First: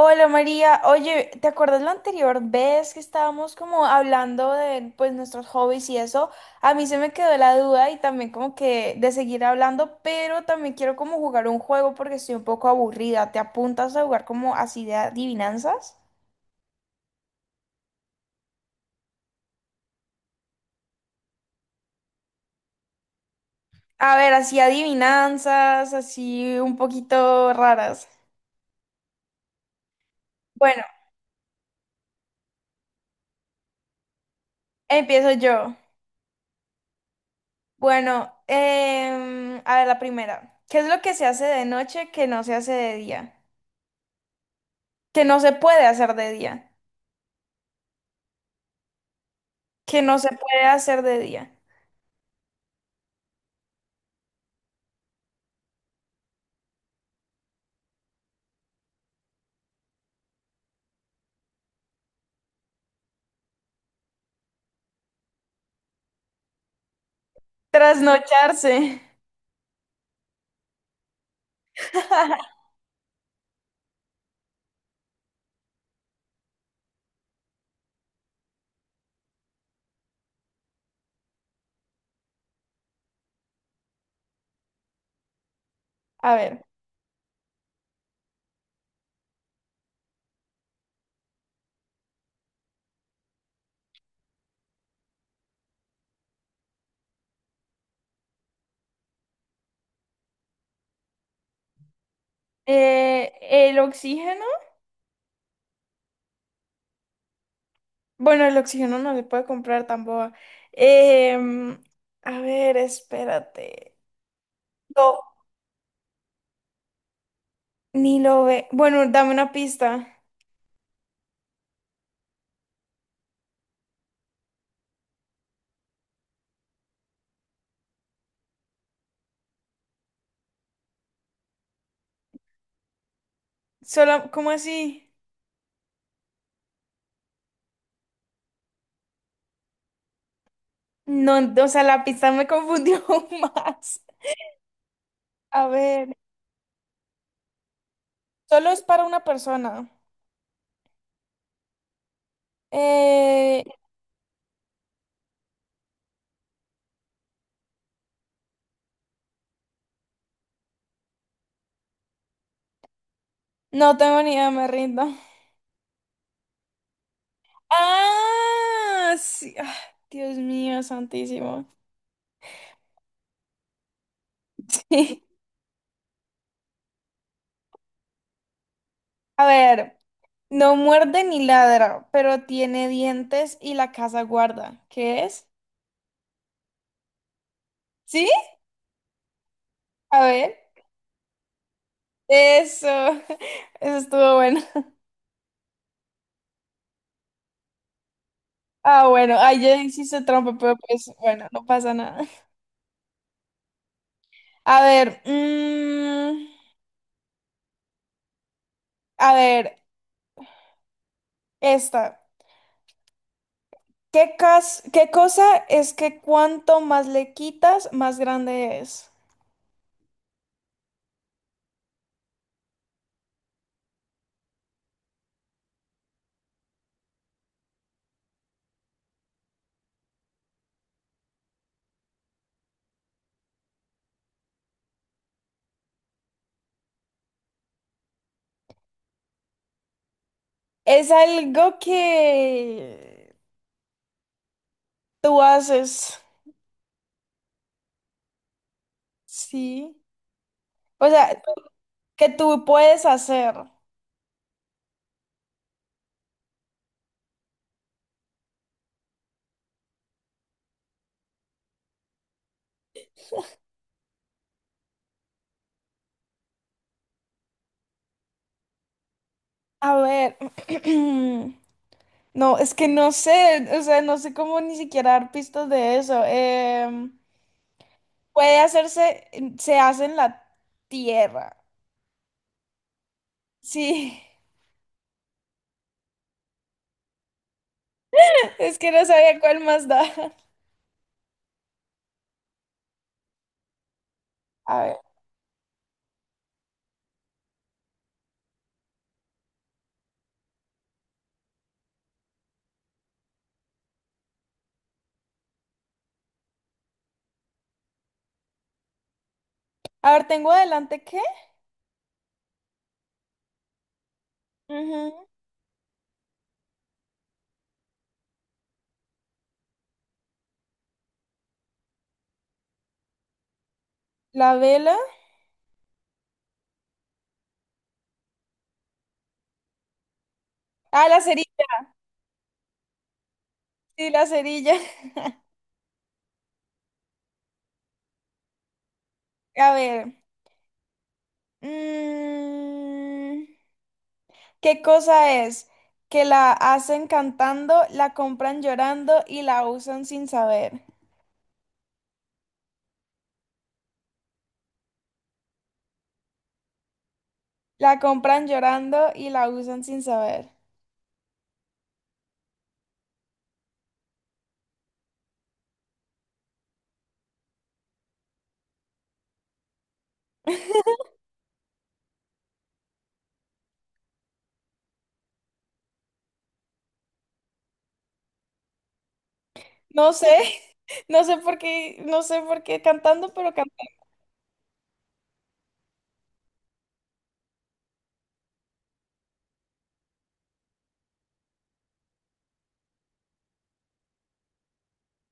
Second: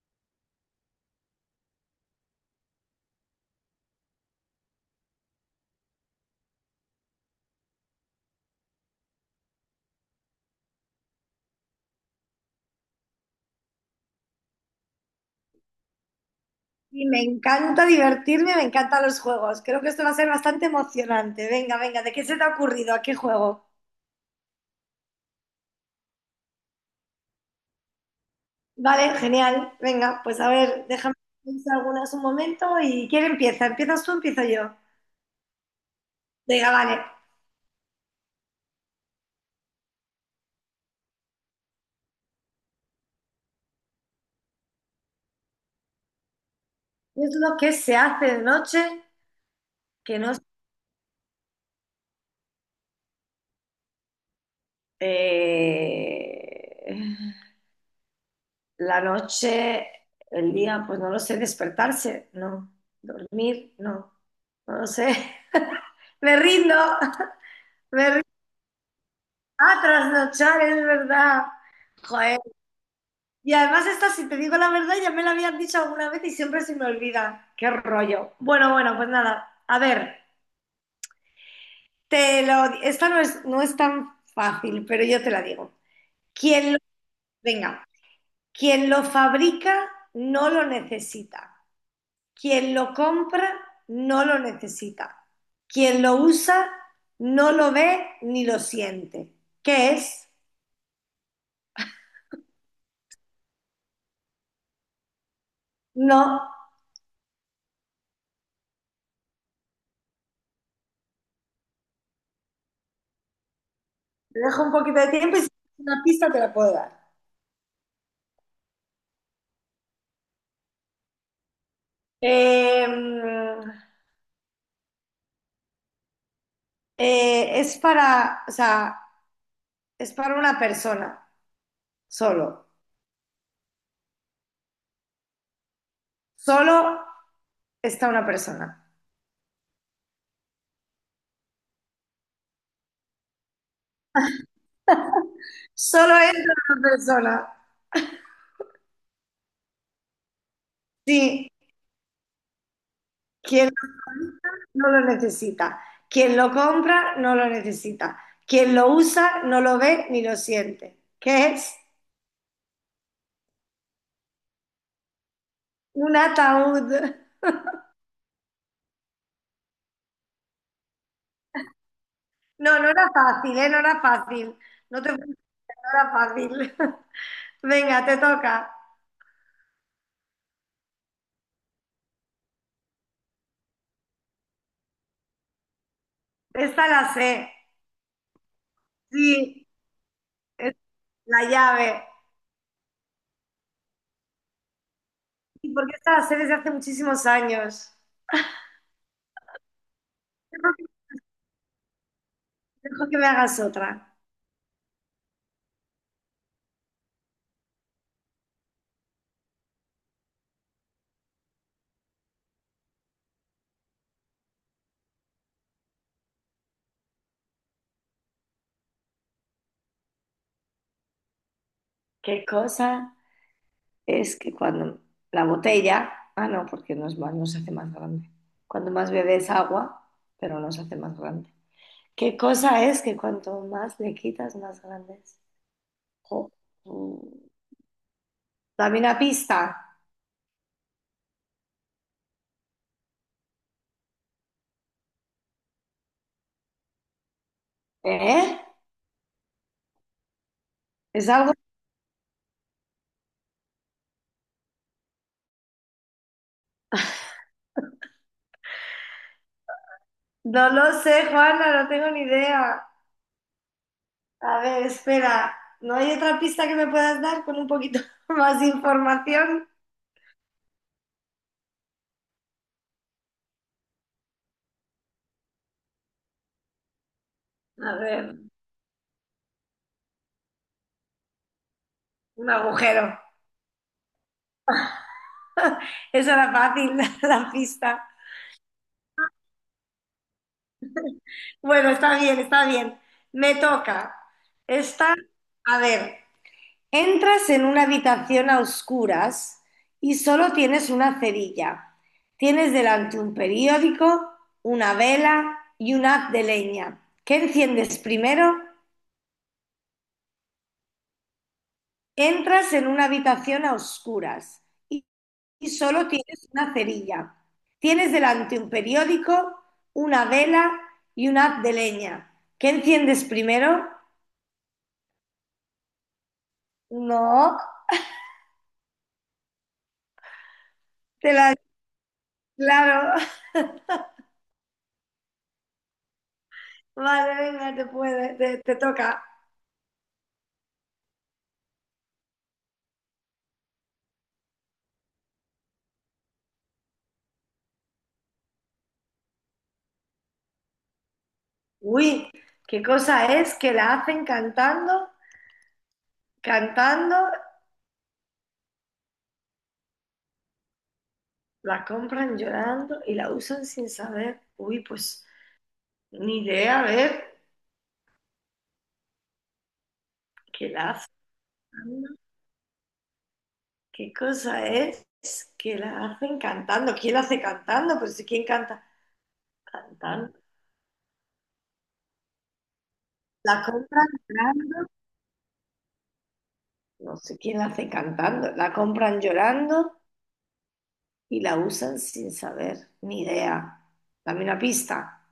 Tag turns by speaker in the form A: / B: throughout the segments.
A: Hola María, oye, ¿te acuerdas la anterior vez que estábamos como hablando de pues nuestros hobbies y eso? A mí se me quedó la duda y también como que de seguir hablando, pero también quiero como jugar un juego porque estoy un poco aburrida. ¿Te apuntas a jugar como así de adivinanzas?
B: Y me encanta divertirme, me encantan los juegos. Creo que esto va a ser bastante emocionante. Venga, venga, ¿de qué se te ha ocurrido? ¿A qué juego?
A: A ver, así adivinanzas, así un poquito raras.
B: Vale, genial. Venga, pues a
A: Bueno,
B: ver, déjame pensar algunas un momento. ¿Y quién empieza? ¿Empiezas tú o empiezo yo?
A: empiezo yo.
B: Venga, vale.
A: Bueno, a ver, la primera. ¿Qué es lo que se hace de noche que no se hace de día? Que no se puede hacer de día.
B: ¿Qué es lo que se hace de noche
A: Que
B: que
A: no se
B: no... se-
A: puede hacer de día.
B: Eh, La noche, el día, pues no lo sé, despertarse, no. Dormir, no. No lo sé. Me rindo. Me rindo.
A: Trasnocharse.
B: Ah, trasnochar, es verdad. Joder. Y además esta, si te digo la verdad, ya me la habían dicho alguna vez y siempre se me olvida. Qué rollo. Bueno, bueno, pues nada. A ver, Esta no es, no es tan fácil, pero yo te la digo.
A: A ver,
B: Quien lo... Venga, quien lo fabrica no lo necesita. Quien lo compra no lo necesita. Quien lo usa no lo ve ni lo siente. ¿Qué es?
A: el oxígeno.
B: No,
A: Bueno, el oxígeno no se puede comprar tampoco. Em, a ver, espérate.
B: te dejo un poquito de
A: No,
B: tiempo y si tienes una pista te la puedo dar.
A: ni lo ve. Bueno, dame una pista.
B: Eh, es para, o sea, es para una persona, solo.
A: Solo, ¿cómo así?
B: Solo está una persona.
A: No, o sea, la pista me confundió más. A
B: Solo
A: ver,
B: entra una persona.
A: solo es para una persona.
B: Sí,
A: Eh,
B: quien lo compra no lo necesita. Quien lo compra no lo necesita. Quien lo usa no lo ve ni lo siente. ¿Qué es?
A: no tengo ni idea, me rindo.
B: Un ataúd.
A: Ah, sí. Ah, Dios mío, santísimo.
B: No, no era fácil, ¿eh? No era fácil. No te preocupes, no era fácil. Venga, te toca.
A: A ver, no muerde ni ladra, pero tiene dientes y la casa guarda. ¿Qué es?
B: Esta la sé.
A: ¿Sí?
B: Sí,
A: A ver.
B: es la llave.
A: Eso. Eso estuvo bueno.
B: Y porque esta la sé desde hace muchísimos años.
A: Ah, bueno. Ay, ya hiciste trampa, pero
B: Dejo que
A: pues bueno, no pasa nada.
B: dejo que me hagas otra.
A: A ver. A ver, esta. ¿ Qué cosa es que cuanto más le quitas, más grande es?
B: ¿Qué cosa es que cuando la botella, ah no, porque no es más, no se hace más grande. Cuando más bebes agua, pero no se hace más grande. ¿Qué cosa es que cuanto más le quitas, más grande es? Jo, mm. Dame una pista.
A: Es algo que tú haces,
B: ¿Eh?
A: sí. O
B: Es
A: sea,
B: algo...
A: que tú puedes hacer.
B: No lo sé, Juana, no tengo ni idea. A ver, espera. ¿No hay otra pista que me puedas dar con un poquito más de información?
A: A ver, no, es que no sé, o sea, no sé cómo ni siquiera dar pistas de eso.
B: A ver,
A: Puede hacerse, se hace en la tierra.
B: un agujero.
A: Sí,
B: Esa era fácil, la pista.
A: es que no sabía cuál más da.
B: Bueno, está bien, está bien. Me toca.
A: A ver,
B: Esta, a ver. Entras en una habitación a oscuras y solo tienes una cerilla. Tienes delante un periódico, una vela y un haz de leña. ¿Qué enciendes primero?
A: a ver, tengo adelante ¿qué?
B: Entras en una habitación a oscuras y,
A: Ujú.
B: y solo tienes una cerilla. Tienes delante un periódico, una vela y un haz de leña. ¿Qué enciendes primero?
A: La vela.
B: No,
A: Ah, la
B: te
A: cerilla,
B: la... Claro,
A: sí, la cerilla.
B: vale, venga, te toca.
A: A ver. mm, ¿Qué cosa es? Que la hacen cantando, la compran llorando y la usan sin saber.
B: Uy, qué cosa es que la hacen cantando,
A: La compran llorando y la usan sin saber.
B: la compran llorando y la usan sin saber. Uy, pues ni idea, a ver, que la hacen cantando. ¿Qué cosa es que la hacen cantando? ¿Quién la hace cantando? Pues si quién canta
A: No sé,
B: cantando.
A: no sé por qué, no sé por qué cantando, pero
B: La
A: cantando.
B: compran llorando. No sé quién la hace cantando. La compran llorando y la usan sin saber. Ni idea. Dame una pista.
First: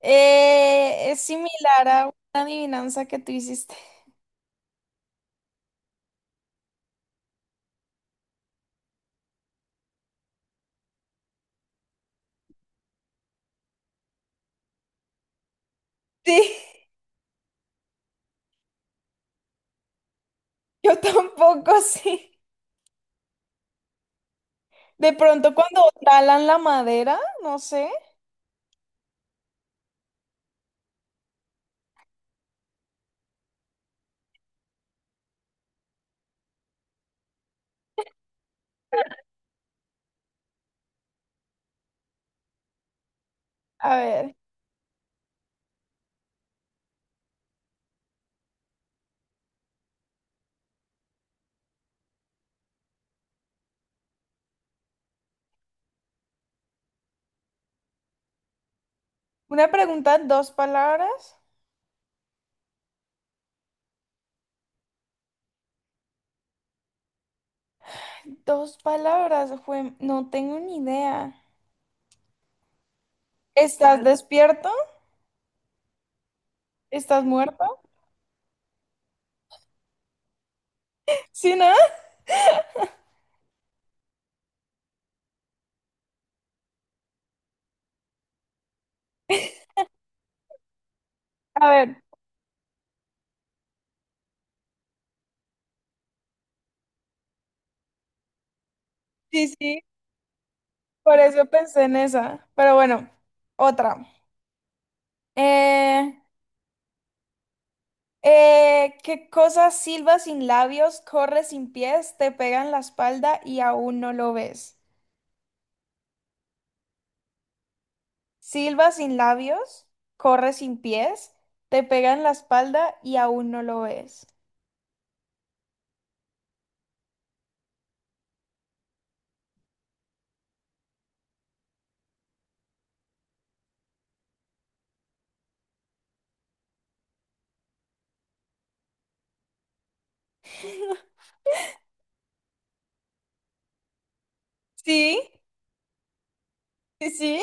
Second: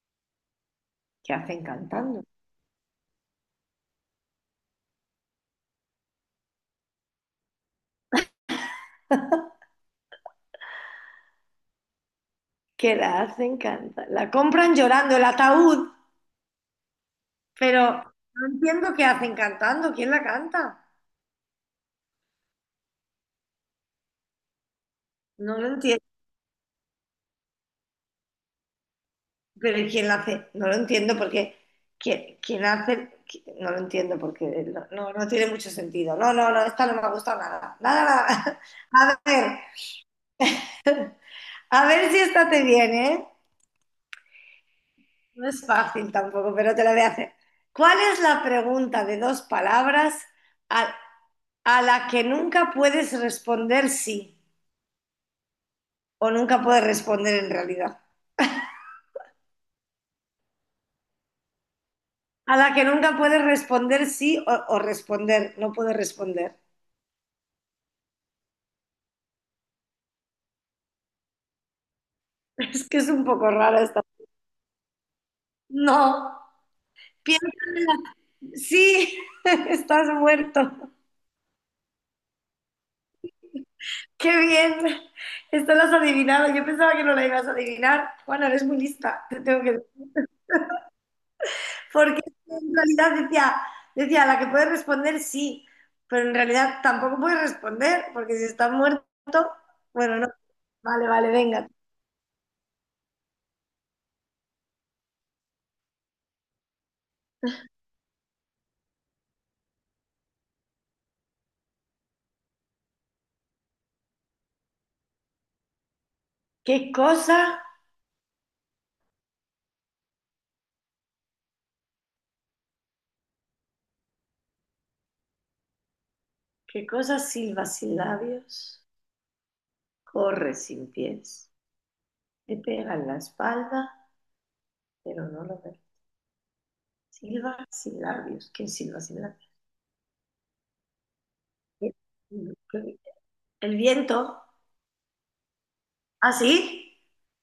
A: Es
B: ¿Qué hacen
A: similar a una
B: cantando?
A: adivinanza que tú hiciste.
B: ¿Qué la hacen cantar? La compran llorando el ataúd,
A: Sí,
B: pero no entiendo qué hacen cantando. ¿Quién la canta?
A: yo tampoco, sí. De pronto
B: No lo
A: cuando
B: entiendo.
A: talan la madera, no sé.
B: Pero ¿y ¿quién la hace? No lo entiendo porque ¿quién hace? No lo entiendo porque no, no, no tiene mucho sentido. No, no, no, esta no me ha gustado nada. Nada, nada. A ver si esta te viene, ¿eh?
A: A ver,
B: No es fácil tampoco, pero te la voy a hacer. ¿Cuál es la pregunta de dos palabras a, a la que nunca puedes responder sí? O nunca puedes responder en realidad.
A: una pregunta, dos palabras.
B: A la que nunca puedes responder sí o responder, no puedes responder.
A: Dos palabras, no tengo ni idea.
B: Es que es un poco rara esta.
A: ¿Estás despierto?
B: No,
A: ¿Estás
B: piensa
A: muerto?
B: en la... Sí, estás muerto.
A: Sí, ¿no?
B: Qué bien, esto lo has adivinado. Yo pensaba que no la ibas a adivinar. Juana, eres muy lista,
A: A ver,
B: Porque en realidad decía, decía, a la que puedes responder sí, pero en realidad tampoco puedes responder, porque si estás muerto,
A: sí, sí,
B: bueno, no. Vale,
A: por
B: vale,
A: eso
B: venga.
A: pensé en esa. Pero bueno, otra. Eh, ¿Qué cosa silba sin labios, corre sin pies, te pega en la espalda y aún no lo ves?
B: ¿Qué cosa
A: Silba sin labios, corre sin pies, te pega en la espalda y aún no lo ves.
B: ¿Qué cosa silba sin labios? Corre sin pies. Le pega en la espalda, pero no lo ve. Silba sin labios. ¿Quién silba sin labios? El viento.
A: Sí,
B: ¿Así?
A: sí, sí,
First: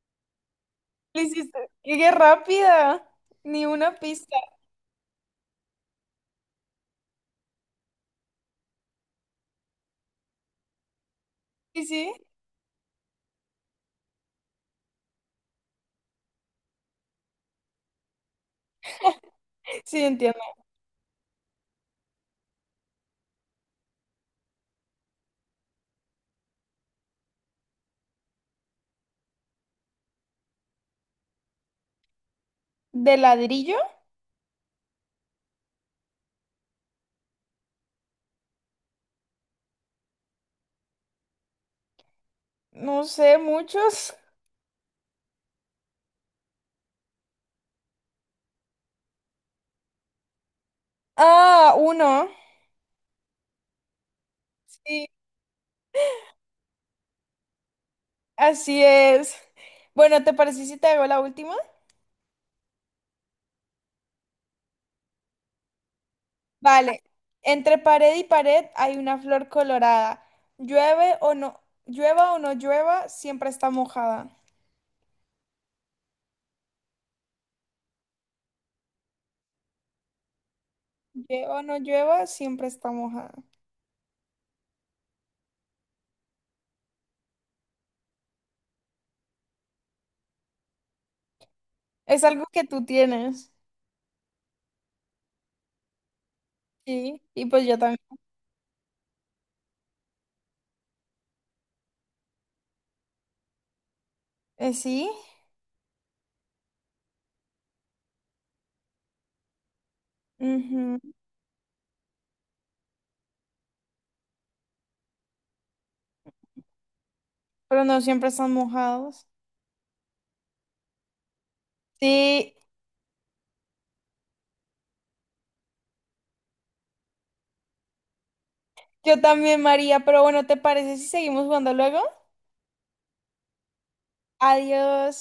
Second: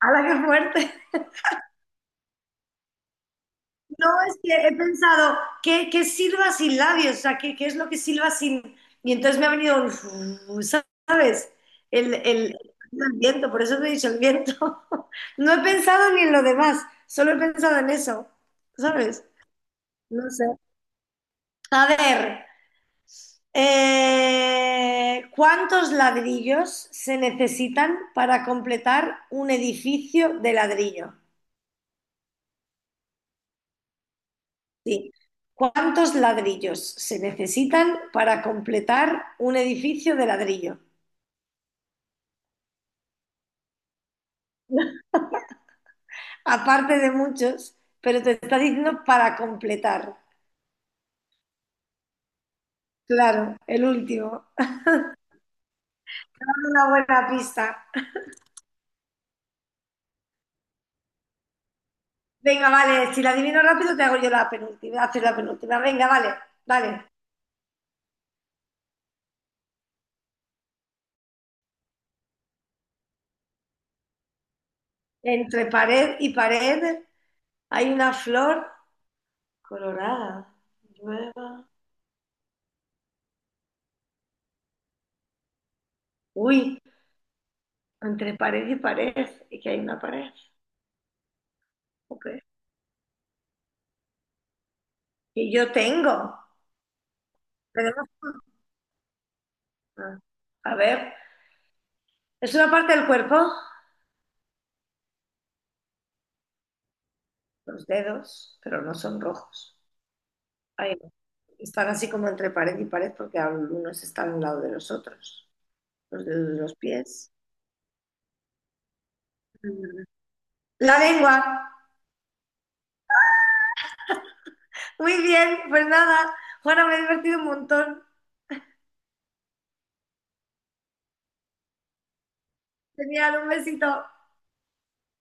B: ¡Ah, la que fuerte!
A: lo hiciste. ¡Qué rápida! Ni una
B: No,
A: pista.
B: es que he pensado, qué silba sin labios? O sea, qué es lo que silba sin...? Y entonces me ha venido, ¿sabes?
A: Sí, sí,
B: El viento, por eso te he dicho el viento. No he pensado ni en lo demás, solo he pensado en eso, ¿sabes?
A: sí,
B: No
A: entiendo.
B: sé. A ver, ¿cuántos ladrillos se necesitan para completar un edificio de ladrillo?
A: ¿De ladrillo?
B: Sí. ¿Cuántos ladrillos se necesitan para completar un edificio de ladrillo?
A: No sé, muchos.
B: Aparte de muchos, pero te está diciendo para completar.
A: Ah, uno.
B: Claro, el último.
A: Sí,
B: Te dando una buena pista.
A: así es. Bueno, ¿te parece si te hago la última?
B: Venga, vale, si la adivino rápido te hago yo la penúltima, haces la penúltima. Venga, vale,
A: Vale.
B: vale.
A: Entre pared y pared hay una flor colorada. Llueve o no llueva, siempre está mojada.
B: Entre pared y pared, hay una flor colorada,
A: Llueva o
B: nueva.
A: no llueva, siempre está mojada.
B: Uy, entre pared y pared, y que hay una pared.
A: Es
B: Ok.
A: algo que tú tienes.
B: Y yo tengo.
A: Sí, y pues yo también.
B: Tenemos- ah, A ver, es una parte del cuerpo,
A: Sí,
B: los dedos, pero no son rojos. Ahí
A: ujú.
B: no. Están así como entre pared y pared porque algunos están a un lado de los otros. Los dedos de los pies.
A: Pero no siempre están mojados.
B: Mm. La lengua.
A: Sí,
B: Muy bien, pues nada. Juana, me he divertido un montón.
A: yo también, María. Pero bueno, ¿te parece si seguimos jugando luego?
B: Genial, un besito.
A: Adiós.